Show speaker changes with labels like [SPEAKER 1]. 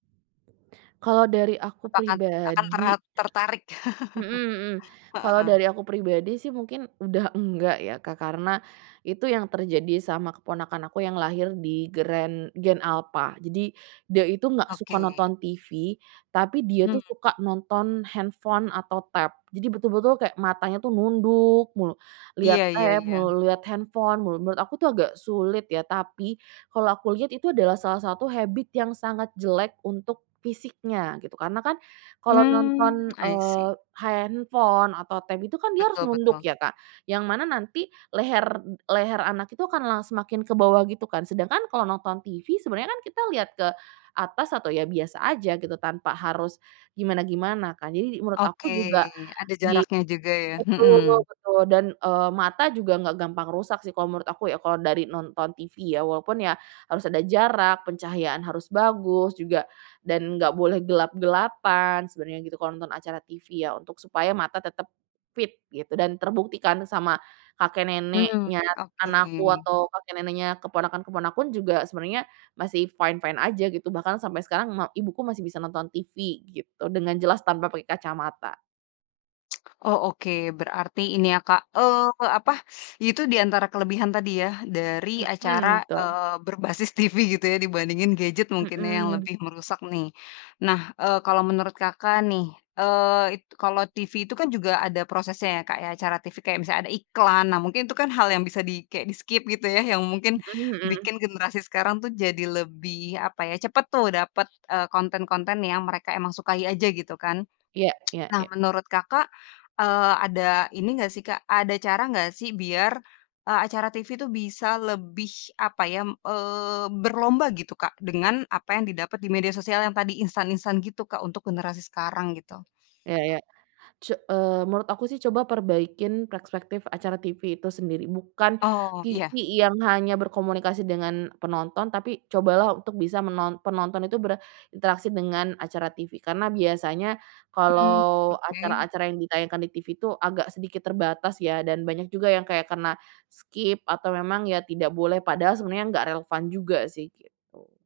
[SPEAKER 1] Kalau dari aku
[SPEAKER 2] Apakah akan tera
[SPEAKER 1] pribadi
[SPEAKER 2] tertarik?
[SPEAKER 1] Mhm mhm, kalau
[SPEAKER 2] Heeh.
[SPEAKER 1] dari aku pribadi sih mungkin udah enggak ya Kak karena, itu yang terjadi sama keponakan aku yang lahir di gren gen alpha jadi, dia itu nggak suka
[SPEAKER 2] Oke.
[SPEAKER 1] nonton TV tapi dia itu
[SPEAKER 2] Mmm.
[SPEAKER 1] suka nonton handphone atau tab, jadi betul-betul kayak matanya tuh nunduk mulu, lihat
[SPEAKER 2] Iya iya
[SPEAKER 1] tab
[SPEAKER 2] iya.
[SPEAKER 1] melulu, lihat handphone melulu, menurut aku tuh agak sulit ya tapi, kalau aku lihat itu adalah salah satu habit yang sangat jelek untuk fisiknya gitu karena kan, kalau
[SPEAKER 2] Mmm,
[SPEAKER 1] nonton,
[SPEAKER 2] i
[SPEAKER 1] eee,
[SPEAKER 2] see.
[SPEAKER 1] handphone atau tab itu kan dia harus
[SPEAKER 2] Betul
[SPEAKER 1] nunduk
[SPEAKER 2] betul.
[SPEAKER 1] ya Kak, yang mana nanti leher leher anak itu akan la semakin ke bawah gitu kan, sedangkan kalau nonton TV sebenarnya kita lihat ke atas atau ya biasa aja gitu tanpa harus, gimana-gimana kan? Jadi menurut
[SPEAKER 2] Oke,
[SPEAKER 1] aku juga
[SPEAKER 2] ada
[SPEAKER 1] dia i
[SPEAKER 2] jaraknya juga ya,
[SPEAKER 1] betul
[SPEAKER 2] mhm.
[SPEAKER 1] betul dan, eee, mata juga nggak gampang rusak sih kalau menurut aku ya kalau dari nonton TV ya, walaupun ya harus ada jarak, pencahayaan harus bagus juga, dan nggak boleh gelap-gelapan sebenarnya gitu kalau nonton acara TV ya untuk supaya mata tetep fit gitu, dan terbukti kan sama kakek
[SPEAKER 2] Mmm,
[SPEAKER 1] neneknya
[SPEAKER 2] oke.
[SPEAKER 1] anakku atau kakek neneknya keponakan-keponakan juga sebenarnya masih fine-fine aja gitu bahkan sampai sekarang ma ibuku masih bisa nonton TV gitu dengan jelas tanpa pakai kacamata.
[SPEAKER 2] Oh oke berarti ini ya Kak, eee, apa, itu diantara kelebihan tadi ya dari
[SPEAKER 1] Mhm,
[SPEAKER 2] acara,
[SPEAKER 1] betul.
[SPEAKER 2] eee, berbasis TV gitu ya dibandingin gadget mungkin ya yang
[SPEAKER 1] Mhm.
[SPEAKER 2] lebih merusak nih, nah, eee, kalau menurut Kakak nih, eee, it kalau TV itu kan juga ada prosesnya ya Kak ya, acara TV kayak misalnya ada iklan, nah mungkin itu kan hal yang bisa di kayak di-skip gitu ya yang mungkin
[SPEAKER 1] Mhm mhm.
[SPEAKER 2] bikin generasi sekarang tuh jadi lebih apa ya, cepet tuh dapet, eee, konten-konten yang mereka emang sukai aja gitu kan?
[SPEAKER 1] Ya ya
[SPEAKER 2] Nah
[SPEAKER 1] ya.
[SPEAKER 2] menurut Kakak, eee, ada ini nggak sih Kak, ada cara nggak sih biar, eee, acara TV tuh bisa lebih apa ya m eee, berlomba gitu Kak dengan apa yang didapat di media sosial yang tadi instan-instan gitu Kak untuk generasi sekarang gitu?
[SPEAKER 1] Iya ya, su eee, menurut aku sih coba perbaikin perspektif acara TV itu sendiri, bukan
[SPEAKER 2] Oh,
[SPEAKER 1] TV
[SPEAKER 2] iya.
[SPEAKER 1] yang hanya berkomunikasi dengan penonton tapi cobalah untuk bisa menon penonton itu berinteraksi dengan acara TV karena biasanya,
[SPEAKER 2] Mmm,
[SPEAKER 1] kalau
[SPEAKER 2] oke.
[SPEAKER 1] acara-acara yang ditayangkan di TV itu agak sedikit terbatas ya dan banyak juga yang kayak karena, skip atau memang ya tidak boleh, padahal sebenarnya nggak relevan juga sih gitu.